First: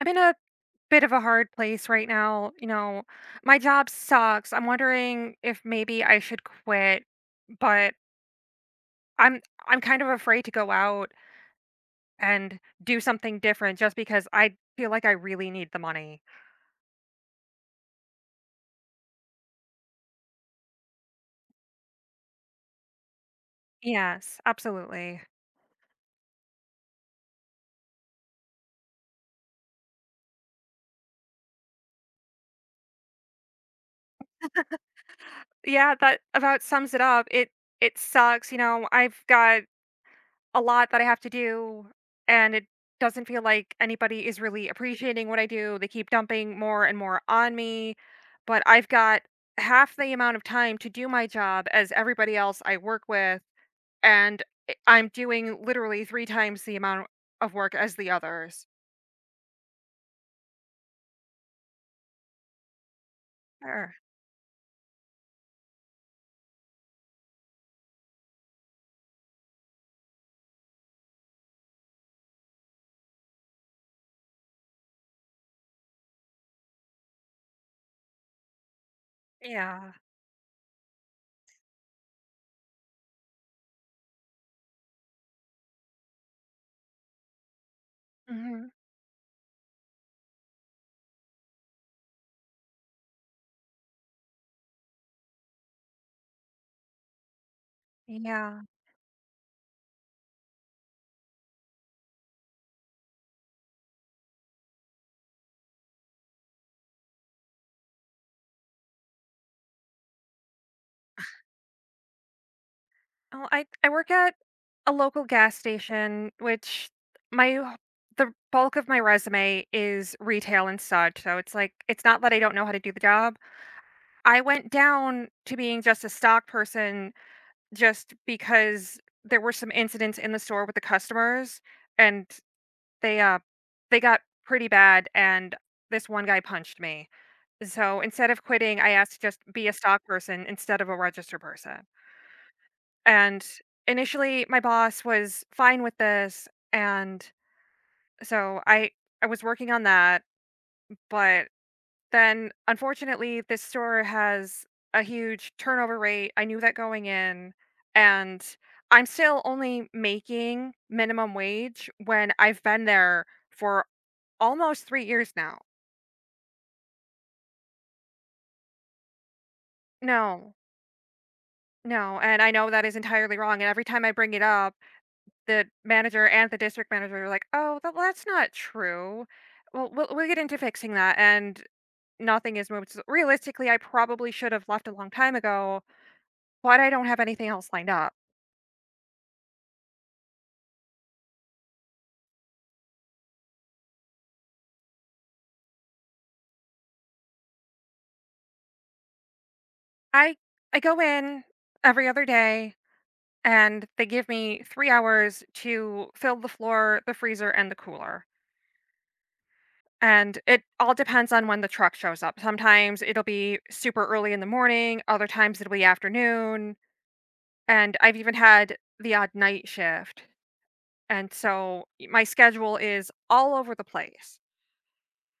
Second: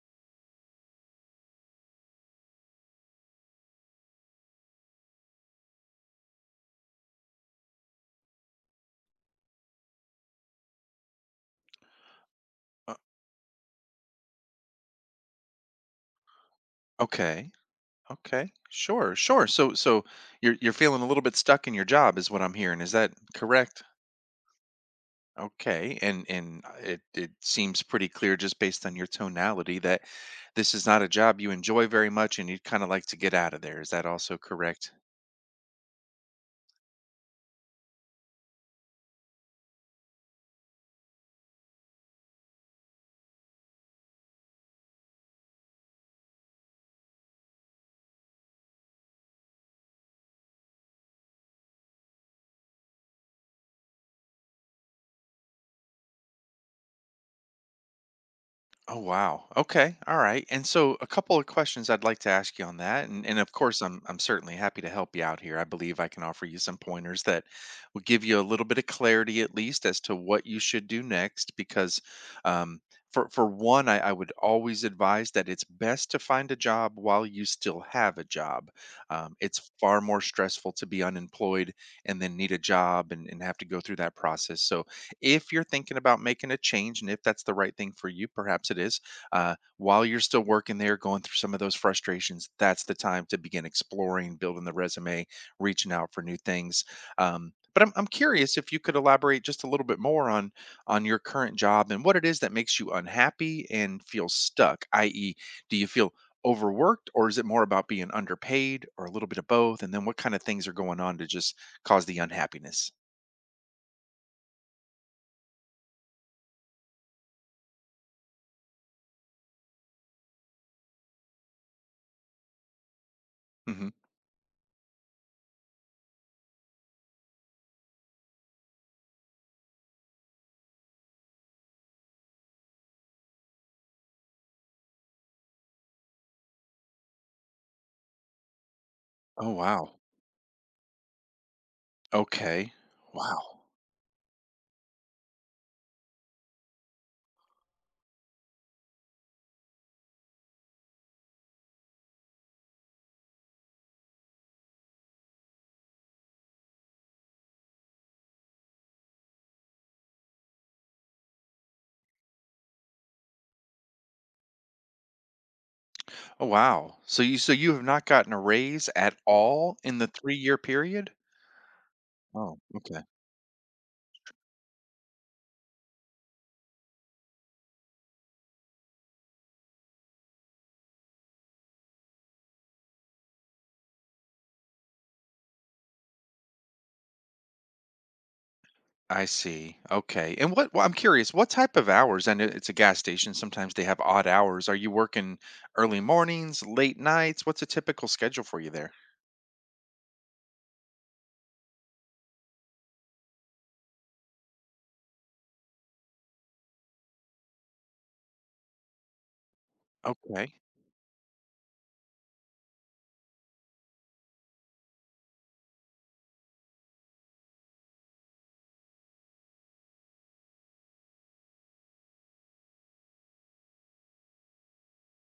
I'm in a bit of a hard place right now. You know, my job sucks. I'm wondering if maybe I should quit, but I'm I'm kind of afraid to go out and Uh, do something different just because I feel like I really need the money. okay. Okay. Sure. Sure. So you're feeling a little bit stuck in your job is what I'm hearing. Is that correct? Yes, absolutely. Okay. And it seems pretty clear just based on your tonality that this is not a job you enjoy very much and you'd kind of like to get out of there. Is that also correct? Yeah, that about sums it up. It sucks, you know. I've got a lot that I have to do, and it doesn't feel like anybody is really appreciating what I do. They keep dumping more and more on me, but I've got half the amount of time to do my job as everybody else I work with, and I'm doing literally three times the amount of work as the others. Oh wow. Okay. All right. And so a couple of questions I'd like to ask you on that. And of course Er, I'm certainly happy to help you out here. I believe I can offer you some pointers that will give you a little bit of clarity at least as to what you should do next because um for one I would always advise that it's best to find a job while you still have a job. It's yeah. far more stressful to be unemployed and then need a job and have to go through that process. So if you're thinking about making a change and if that's the right thing for you, Hmm. perhaps it is, while you're still working there, going through some of those frustrations, that's the time to begin exploring, building the resume, reaching out for new things. But I'm curious Yeah. if you could elaborate just a little bit more on your current job and what it is that makes you unhappy and feel stuck, i.e., do you feel overworked or is it more about being underpaid or a little bit of both? And then what kind of things are going on to just cause the unhappiness? Oh, I work at a local gas station, which my the bulk of my resume is retail and such. So it's like it's not that I don't know how to do the job. Hmm. I went down to being just a stock person just because there were some incidents in the store with the customers, and they uh they got pretty bad, and this one guy punched me. So instead of quitting, I asked to just Oh, be a wow. stock person instead of a register person. Okay. And Wow. initially, my boss was fine with this, and so I was working on that, but then, unfortunately, this store has a huge turnover rate. I knew that going in, and I'm still only making minimum wage when I've been there for almost 3 years now. Oh, wow. So you have not gotten a raise at all in the No. 3-year period? No, and I Oh, know that is okay. entirely wrong, and every time I bring it up the manager and the district manager were like, "Oh, that's not true. Well, we'll get into fixing that," and nothing is moved. So, realistically, I probably should have left a long time ago, but I don't have anything else lined up. I see. Okay. And what well, I'm curious, what type of hours? I know it's a gas station. Sometimes they have odd hours. Are you working early mornings, late nights? What's a typical schedule for you there? I I go in every other day, and they give me 3 hours to fill the floor, the freezer, and the cooler, and Okay. it all depends on when the truck shows up. Sometimes it'll be super early in the morning, other times it'll be afternoon, and I've even had the odd night shift. And so my schedule is all over the place.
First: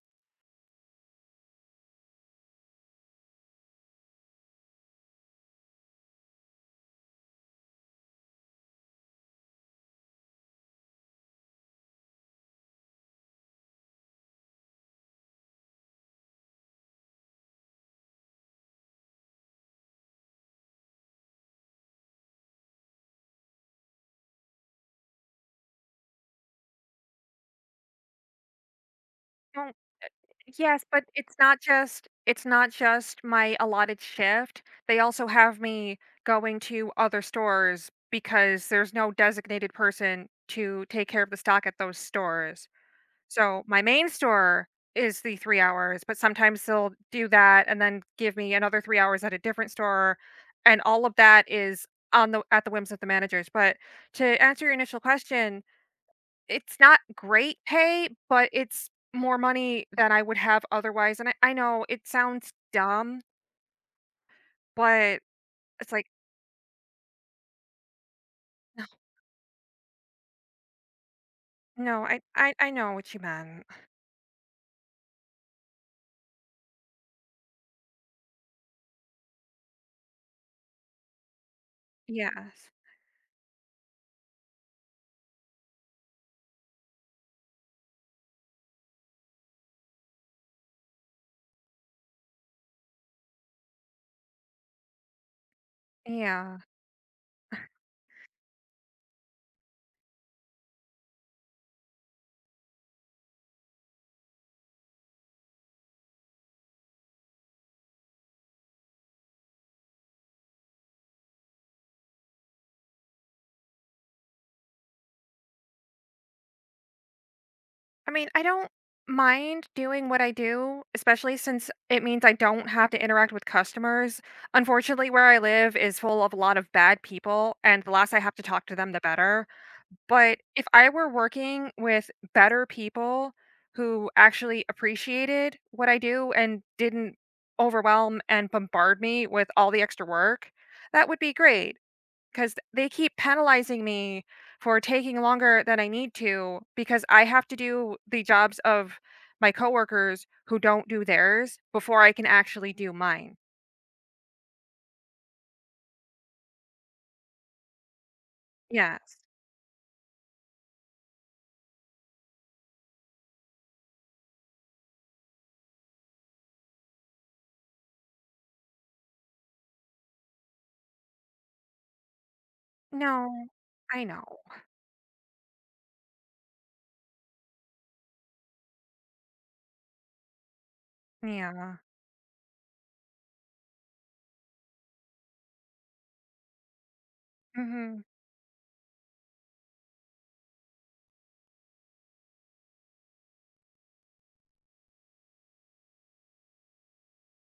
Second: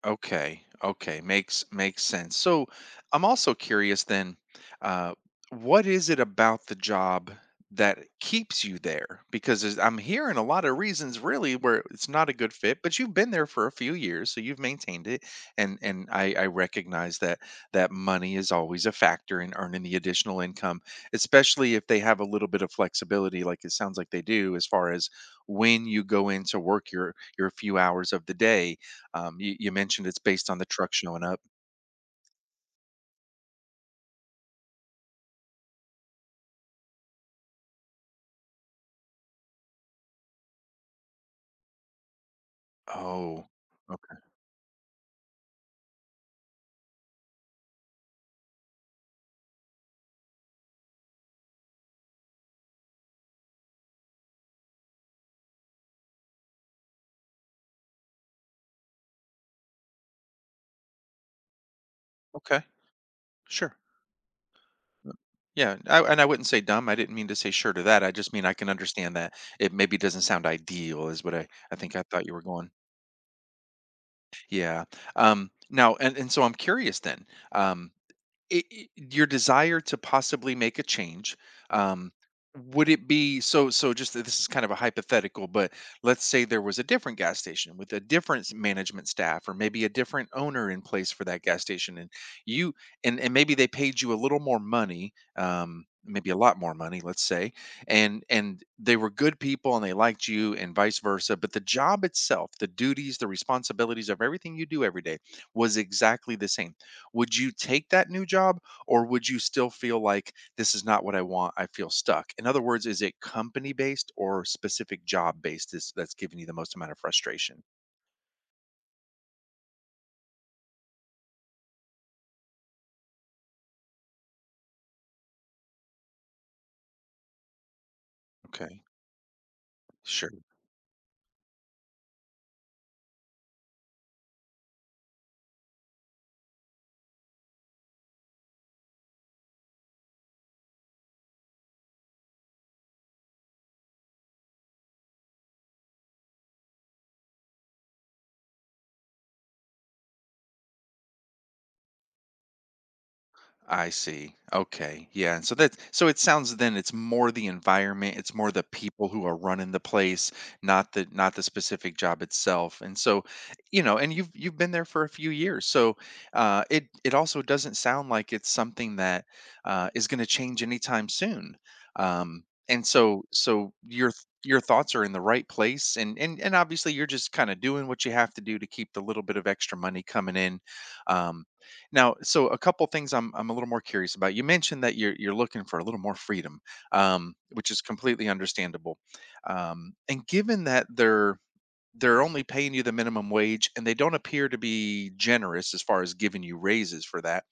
Okay. Okay. Makes sense. So I'm also curious then, uh, what is it about the job that keeps you there? Because there's- I'm hearing a lot of reasons really where it's not a good fit, but you've been there for a few years, so you've maintained it. And I recognize that that money is always a factor in earning the additional income, especially if they have a little bit of flexibility, like it sounds like they do, as far as when you go in to work your few hours of the day um, you, Well, you mentioned it's based on the yes, truck but showing it's up. not just it's not just my allotted shift. They also have me going to other stores because there's no designated person to take care of the stock at those stores. Oh, So my main okay. store is the 3 hours, but sometimes they'll do that and then give me another 3 hours at a different store, and all of that is on the at the whims of the managers. But to answer your initial question, it's not great pay, but it's more money than I would have otherwise, and I know it sounds Okay. dumb, Sure. Uh, but Yeah. it's like, and I wouldn't say dumb. I didn't mean to say sure to that. I just mean I can understand that it maybe doesn't sound ideal, is what I think I "No, I thought you were I I going. know what you meant." Yeah. Now, and so I'm curious then. Um, it- your desire to possibly make a change um Yes. would it be just that this is kind of a hypothetical but let's say there was a different gas station with a different s- management staff or maybe a different owner in place for that gas station and you and maybe they paid you a little more money maybe a lot Yeah. more money let's say and they were good people and they liked you and vice versa but the job itself, the duties, the responsibilities of everything you do every day was exactly the same. Would you take that new job or would you still feel like this is not what I want? I feel stuck. In other words, is it company based or specific job based is, that's giving you the most amount of frustration? I mean, I don't mind doing what I do, especially since it means I don't have to interact with customers. Unfortunately, where I live is full of a lot of bad people, and the less I have to talk to Okay, them, the better. sure. But if I were working with better people who actually appreciated what I do and didn't overwhelm and bombard me with all the extra work, that would be great, because they keep penalizing me for taking longer than I need to because I have to do the jobs of my coworkers who don't do theirs before I can actually do mine. I see. Okay. Yeah. And so that so it sounds then it's more the environment, it's more the people Yes. who are running the place, not the specific job itself. And so, you know, and you've been there for a few years. So it also doesn't sound like it's something that is gonna change anytime soon. Um and so No, so I your th- know. your thoughts are in the right place and obviously you're just kind of doing what you have to do to keep the little bit of extra money coming in. Um Yeah. Now, so a couple things I'm a little more curious about. You mentioned that you're looking for a little more freedom, which is Hmm. completely understandable. And given that they're only paying you the minimum wage, and they don't appear to be generous as far as giving you raises for that,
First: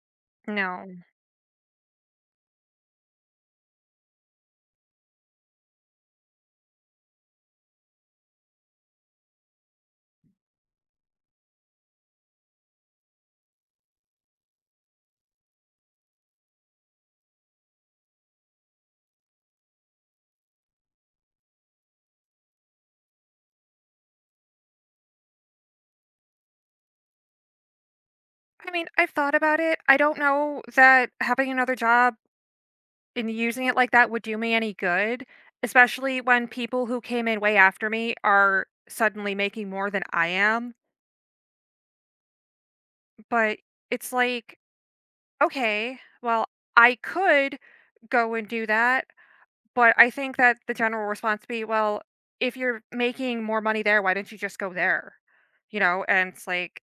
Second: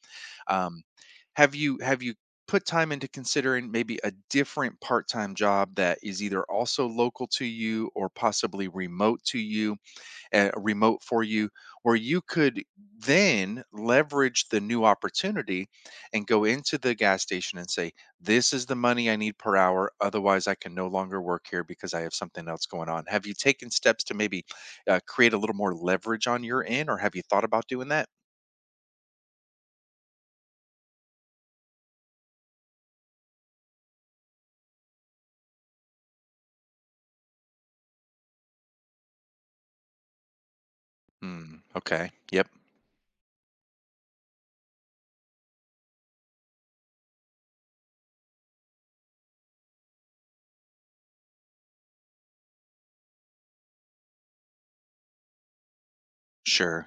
um, No. have you put time into considering maybe a different part time job that is either also local to you or possibly remote to you? Remote for you, where you could then leverage the new opportunity and go into the gas station and say, this is the money I need per hour. Otherwise, I can no longer work here because I have something else going on. Have you taken steps to maybe create a little more leverage on your end, or have you thought about doing that? I mean, I've thought about it. I don't know that having another job and using it like that would do me any good, especially when people who came in way after me are suddenly making more than I am. Hmm. Okay. Yep. But it's like, okay, well, I could go and do that. But I think that the general response be, well, if you're making more money there, why don't you just go there? And it's like, Sure.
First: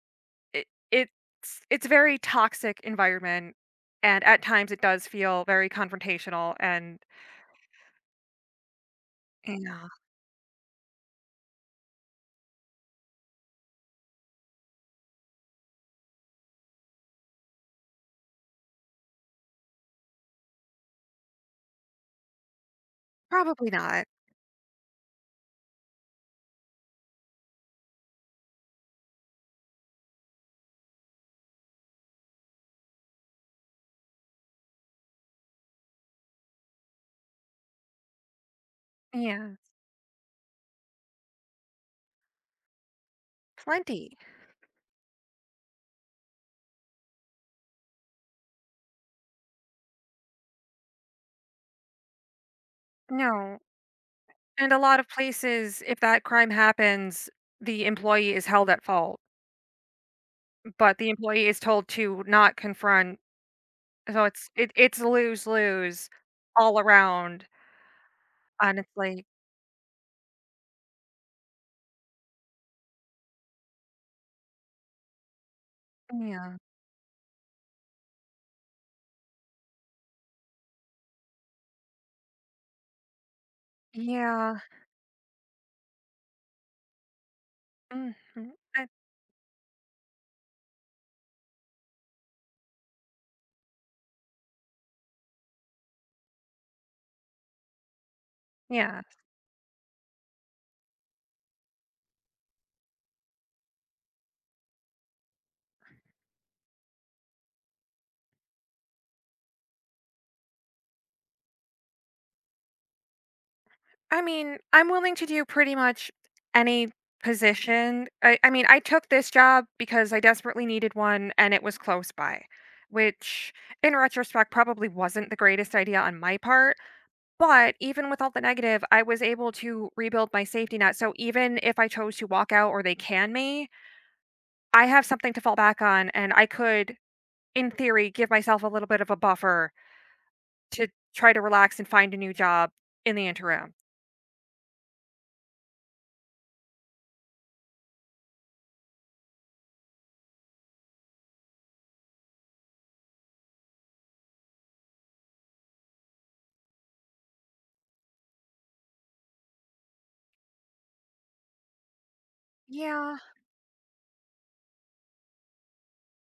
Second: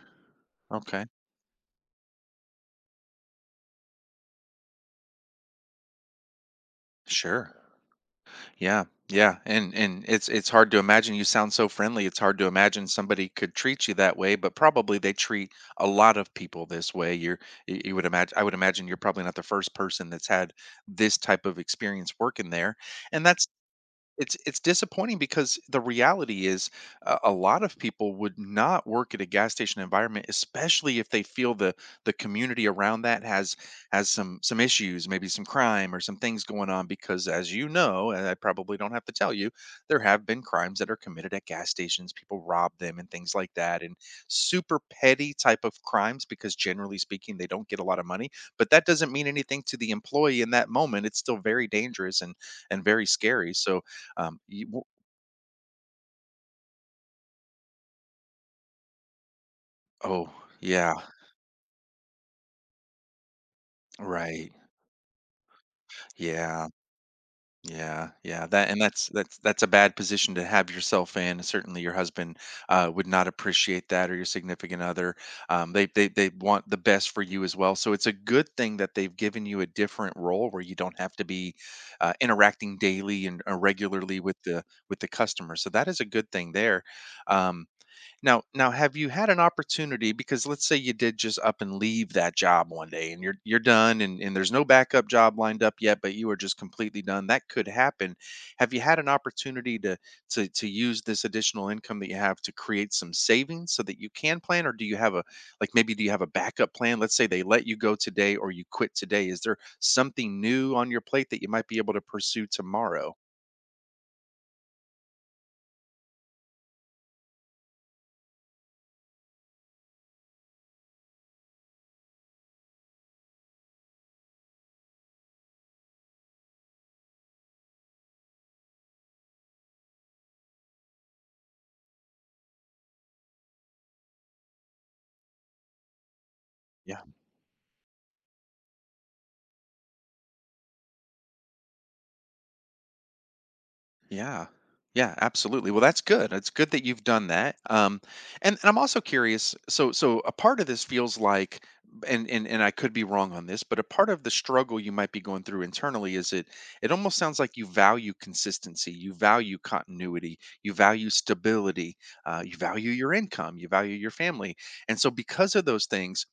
It Okay. it's it's a very toxic environment, and at times it does feel very confrontational and, Sure. Yeah, yeah, and yeah, and it's hard to imagine. You sound so friendly. It's hard to imagine somebody could treat you that way, but probably they treat a lot of people this way. You're y- you would imagine. I would imagine you're probably not the first person that's had this type of experience working there, and that's probably not. It's disappointing because the reality is a lot of people would not work at a gas station environment, especially if they feel the community around that has some issues, maybe some crime or some things going on. Because as you know, and I probably don't have to tell you, Yeah, there have been crimes that are committed at gas stations. People rob them and things like that, and plenty. super petty type of crimes. Because generally speaking, they don't get a lot of money, but that doesn't mean anything to the employee in that moment. It's still very dangerous and very scary. No, So you and a w lot of places, if that crime happens, the employee is held at fault, oh, yeah, but the employee is told to not confront. So it's right. it, it's lose-lose Yeah, all around, yeah, yeah, that and and it's like, that's a bad position to have yourself in, certainly your husband, would not appreciate that or your significant other, they yeah, want the best for you as well, so it's a good thing that they've given you a different role where you don't have to be, interacting daily and, regularly yeah, with the customer, so that is a good thing there. um mhm, Now, now, I have you had an opportunity because let's say you did just up and leave that job one day and you're done and there's no backup job lined up yet, but you are just completely done. That could happen. Have you had yeah. an opportunity to to use this additional income that you have to create some savings so that you can plan? Or do you have a like maybe do you have a backup plan? Let's say they let you go today or you quit today. Is there something new on your plate that you might be able to pursue tomorrow? I mean, I'm willing to do pretty much any position. I mean, I took this job because I desperately needed one and it was close by, which in retrospect probably wasn't the greatest idea on my part. But even with all the negative, I was able to rebuild my safety net. So even if I chose to walk out or they can me, I have something to fall back on, and I could, in theory, give myself a little bit of a buffer to try to relax and find a new job in the interim. Yeah. Yeah, absolutely. Well, that's good. It's good that you've done that. And I'm also curious. So, so a part of this feels like, and I could be wrong on this, but a part of the struggle you might be going through internally is it. It almost sounds like you value consistency, you value continuity, you value stability, you value your Yeah. income, you value your family, and so because of those things,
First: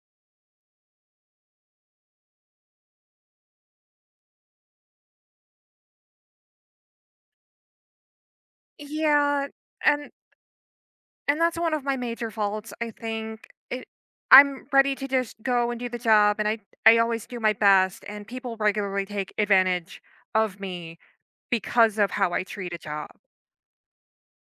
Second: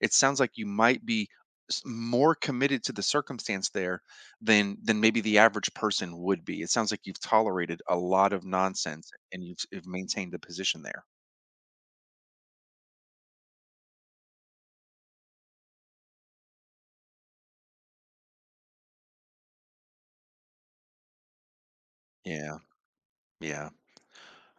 it sounds like you might be s- more committed to the circumstance there than maybe the average person would be. It sounds like you've tolerated a lot of nonsense and Yeah. you've And maintained a position there. And that's one of my major faults, I think. It I'm ready to just go and do the job, and I always do my best, and people regularly take advantage of me because of how I Yeah, treat a job. yeah.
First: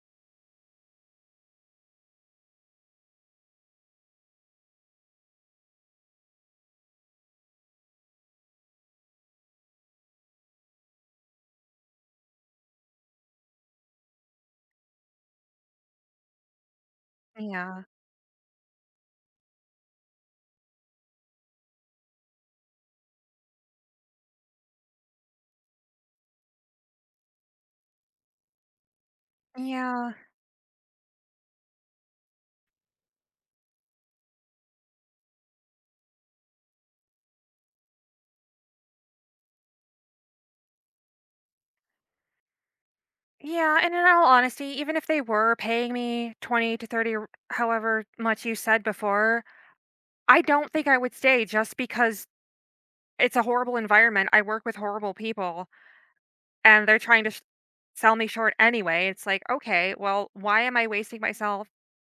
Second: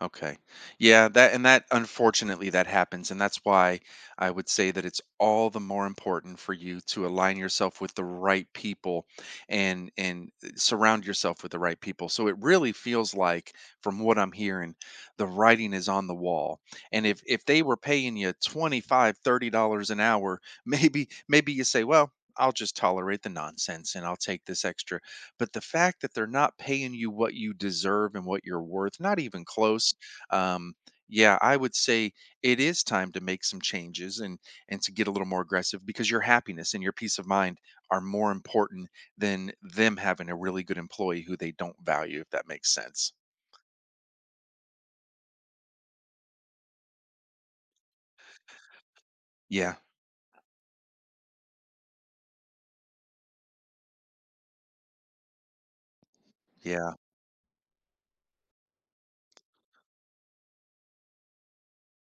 Okay. Yeah, that and that unfortunately that happens and that's why I would say that it's all the more important for you to align yourself with the right people and surround yourself with the right people. So it really feels like from what I'm hearing the writing is on the wall. And if they were Yeah. paying you 25, $30 an hour, maybe maybe you say, "Well, I'll just tolerate the nonsense and I'll take this extra." But the fact that they're not paying you what you deserve and what you're worth, not even close. Yeah. um, yeah, I would say it is time to make some changes and to get a little more aggressive because your happiness and your peace of mind are more important than them having a really good employee who they don't value, if that makes sense. Yeah, and in all honesty, even if they were paying me 20 to 30 or however much you said before, Yeah, I don't think I would stay, just because it's a horrible environment. I work with horrible people, and yeah, they're trying to sell me short anyway. It's like, okay, well, why am I wasting myself,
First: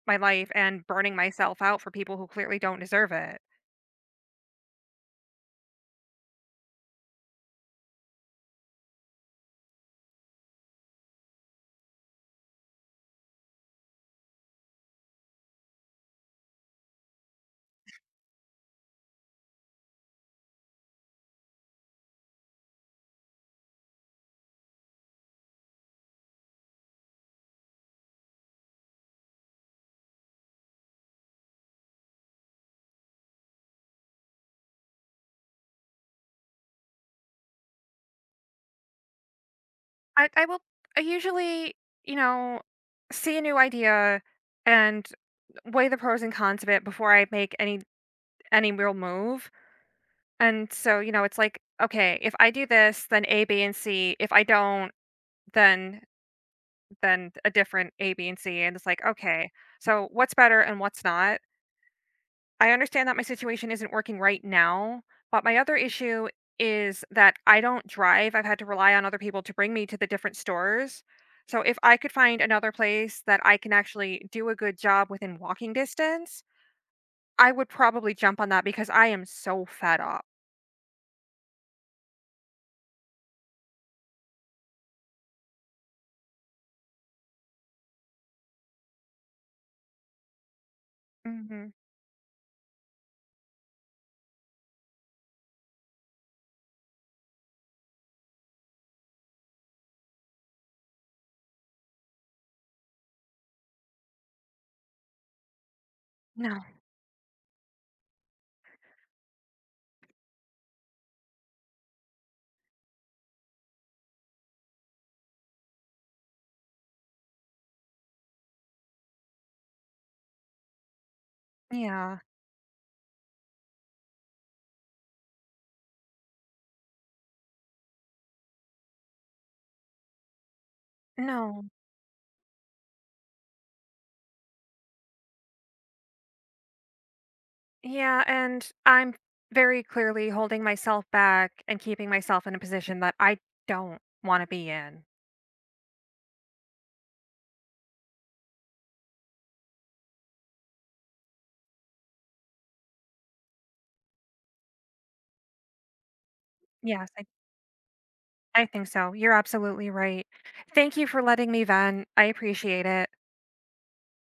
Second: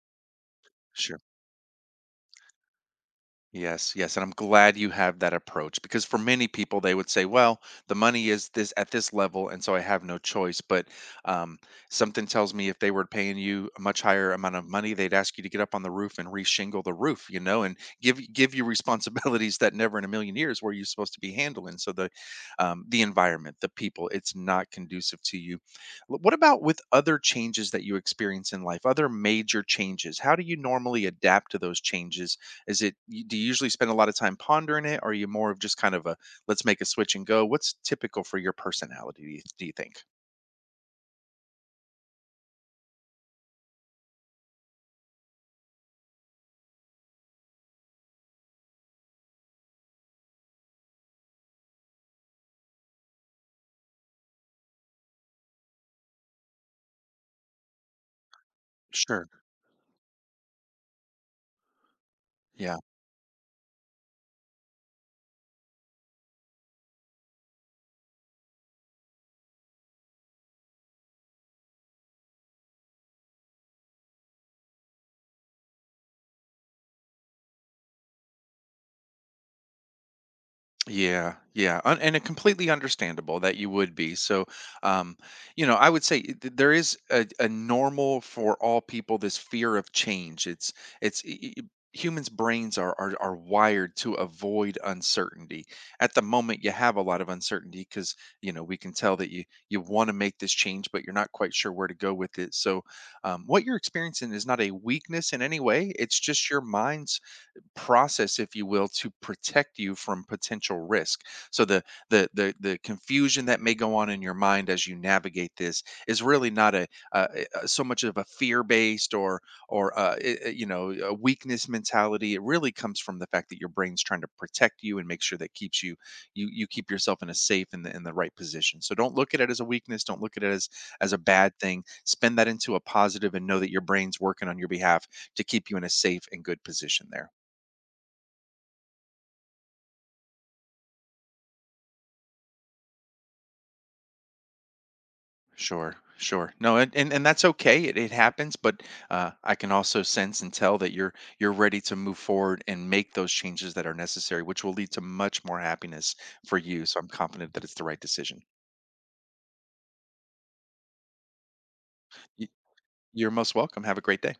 my life, and burning sure. myself out for people who clearly don't deserve it? Yes, yes, and I'm glad you have that approach because for many people they would say, "Well, the money is this at this level, and so I have no choice." But um, something tells me if they were paying you a much higher amount of money, they'd ask you to get up on the roof and reshingle the roof, you know, and give you responsibilities that never in a million years were you supposed to be handling. So the environment, the people, it's not conducive to you. Wh- what about with other changes that you experience in life, other major changes? How do you normally adapt to those changes? Is it y do you usually spend a lot of time pondering it? Or are you more of just kind of a, "Let's make a switch and go"? What's typical for your personality, do you think? I, I will I usually, you know, see a new idea and weigh the pros and cons of it before I make any real move. And so it's like, okay, if I do this, then A, B, and C. If I don't, then a different A, B, and C. And it's like, Sure. okay, so what's better and what's not? I Yeah. understand that my situation isn't working right now, but my other issue is that I don't drive. I've had to rely on other people to bring me to the different stores. So if I could find another place that I can actually do a good job within walking distance, I would probably jump on that because I am so fed up. Yeah, yeah, un- and it completely understandable that you would be. So, um, you know, I would say there is a normal for all people this fear of change. It's i- i- Hmm. Humans' brains are wired to avoid uncertainty. At the moment, you have a lot of uncertainty because you know we can tell that you want to make this change, but you're not quite sure where to go with it. So, what you're experiencing is not a weakness in any way. It's just your No. mind process, if you will, to protect you from potential risk. So the confusion that may go on in your mind as you navigate this is really not a, uh so much of a fear based or you know a weakness Yeah. mentality. It really comes from the fact that your brain's trying to protect you and make sure that keeps you you keep yourself in a safe and the right position. So don't look at it as a weakness. Don't look at it as a bad No. thing. Spin that into a positive and know that your brain's working on your behalf to keep you in a safe and good position there. Yeah. And I'm very clearly holding myself back and keeping myself in a position that I don't want to be in. Sure, sure. No, and that's okay. It happens, but I can also sense and tell that you're ready to move forward and make those changes that are necessary, which will lead to much more happiness for you. So I'm Yes. confident that it's the right decision. I think so. You're absolutely right. Thank you for letting me vent. I Y- appreciate it. You're most welcome. Have a great day.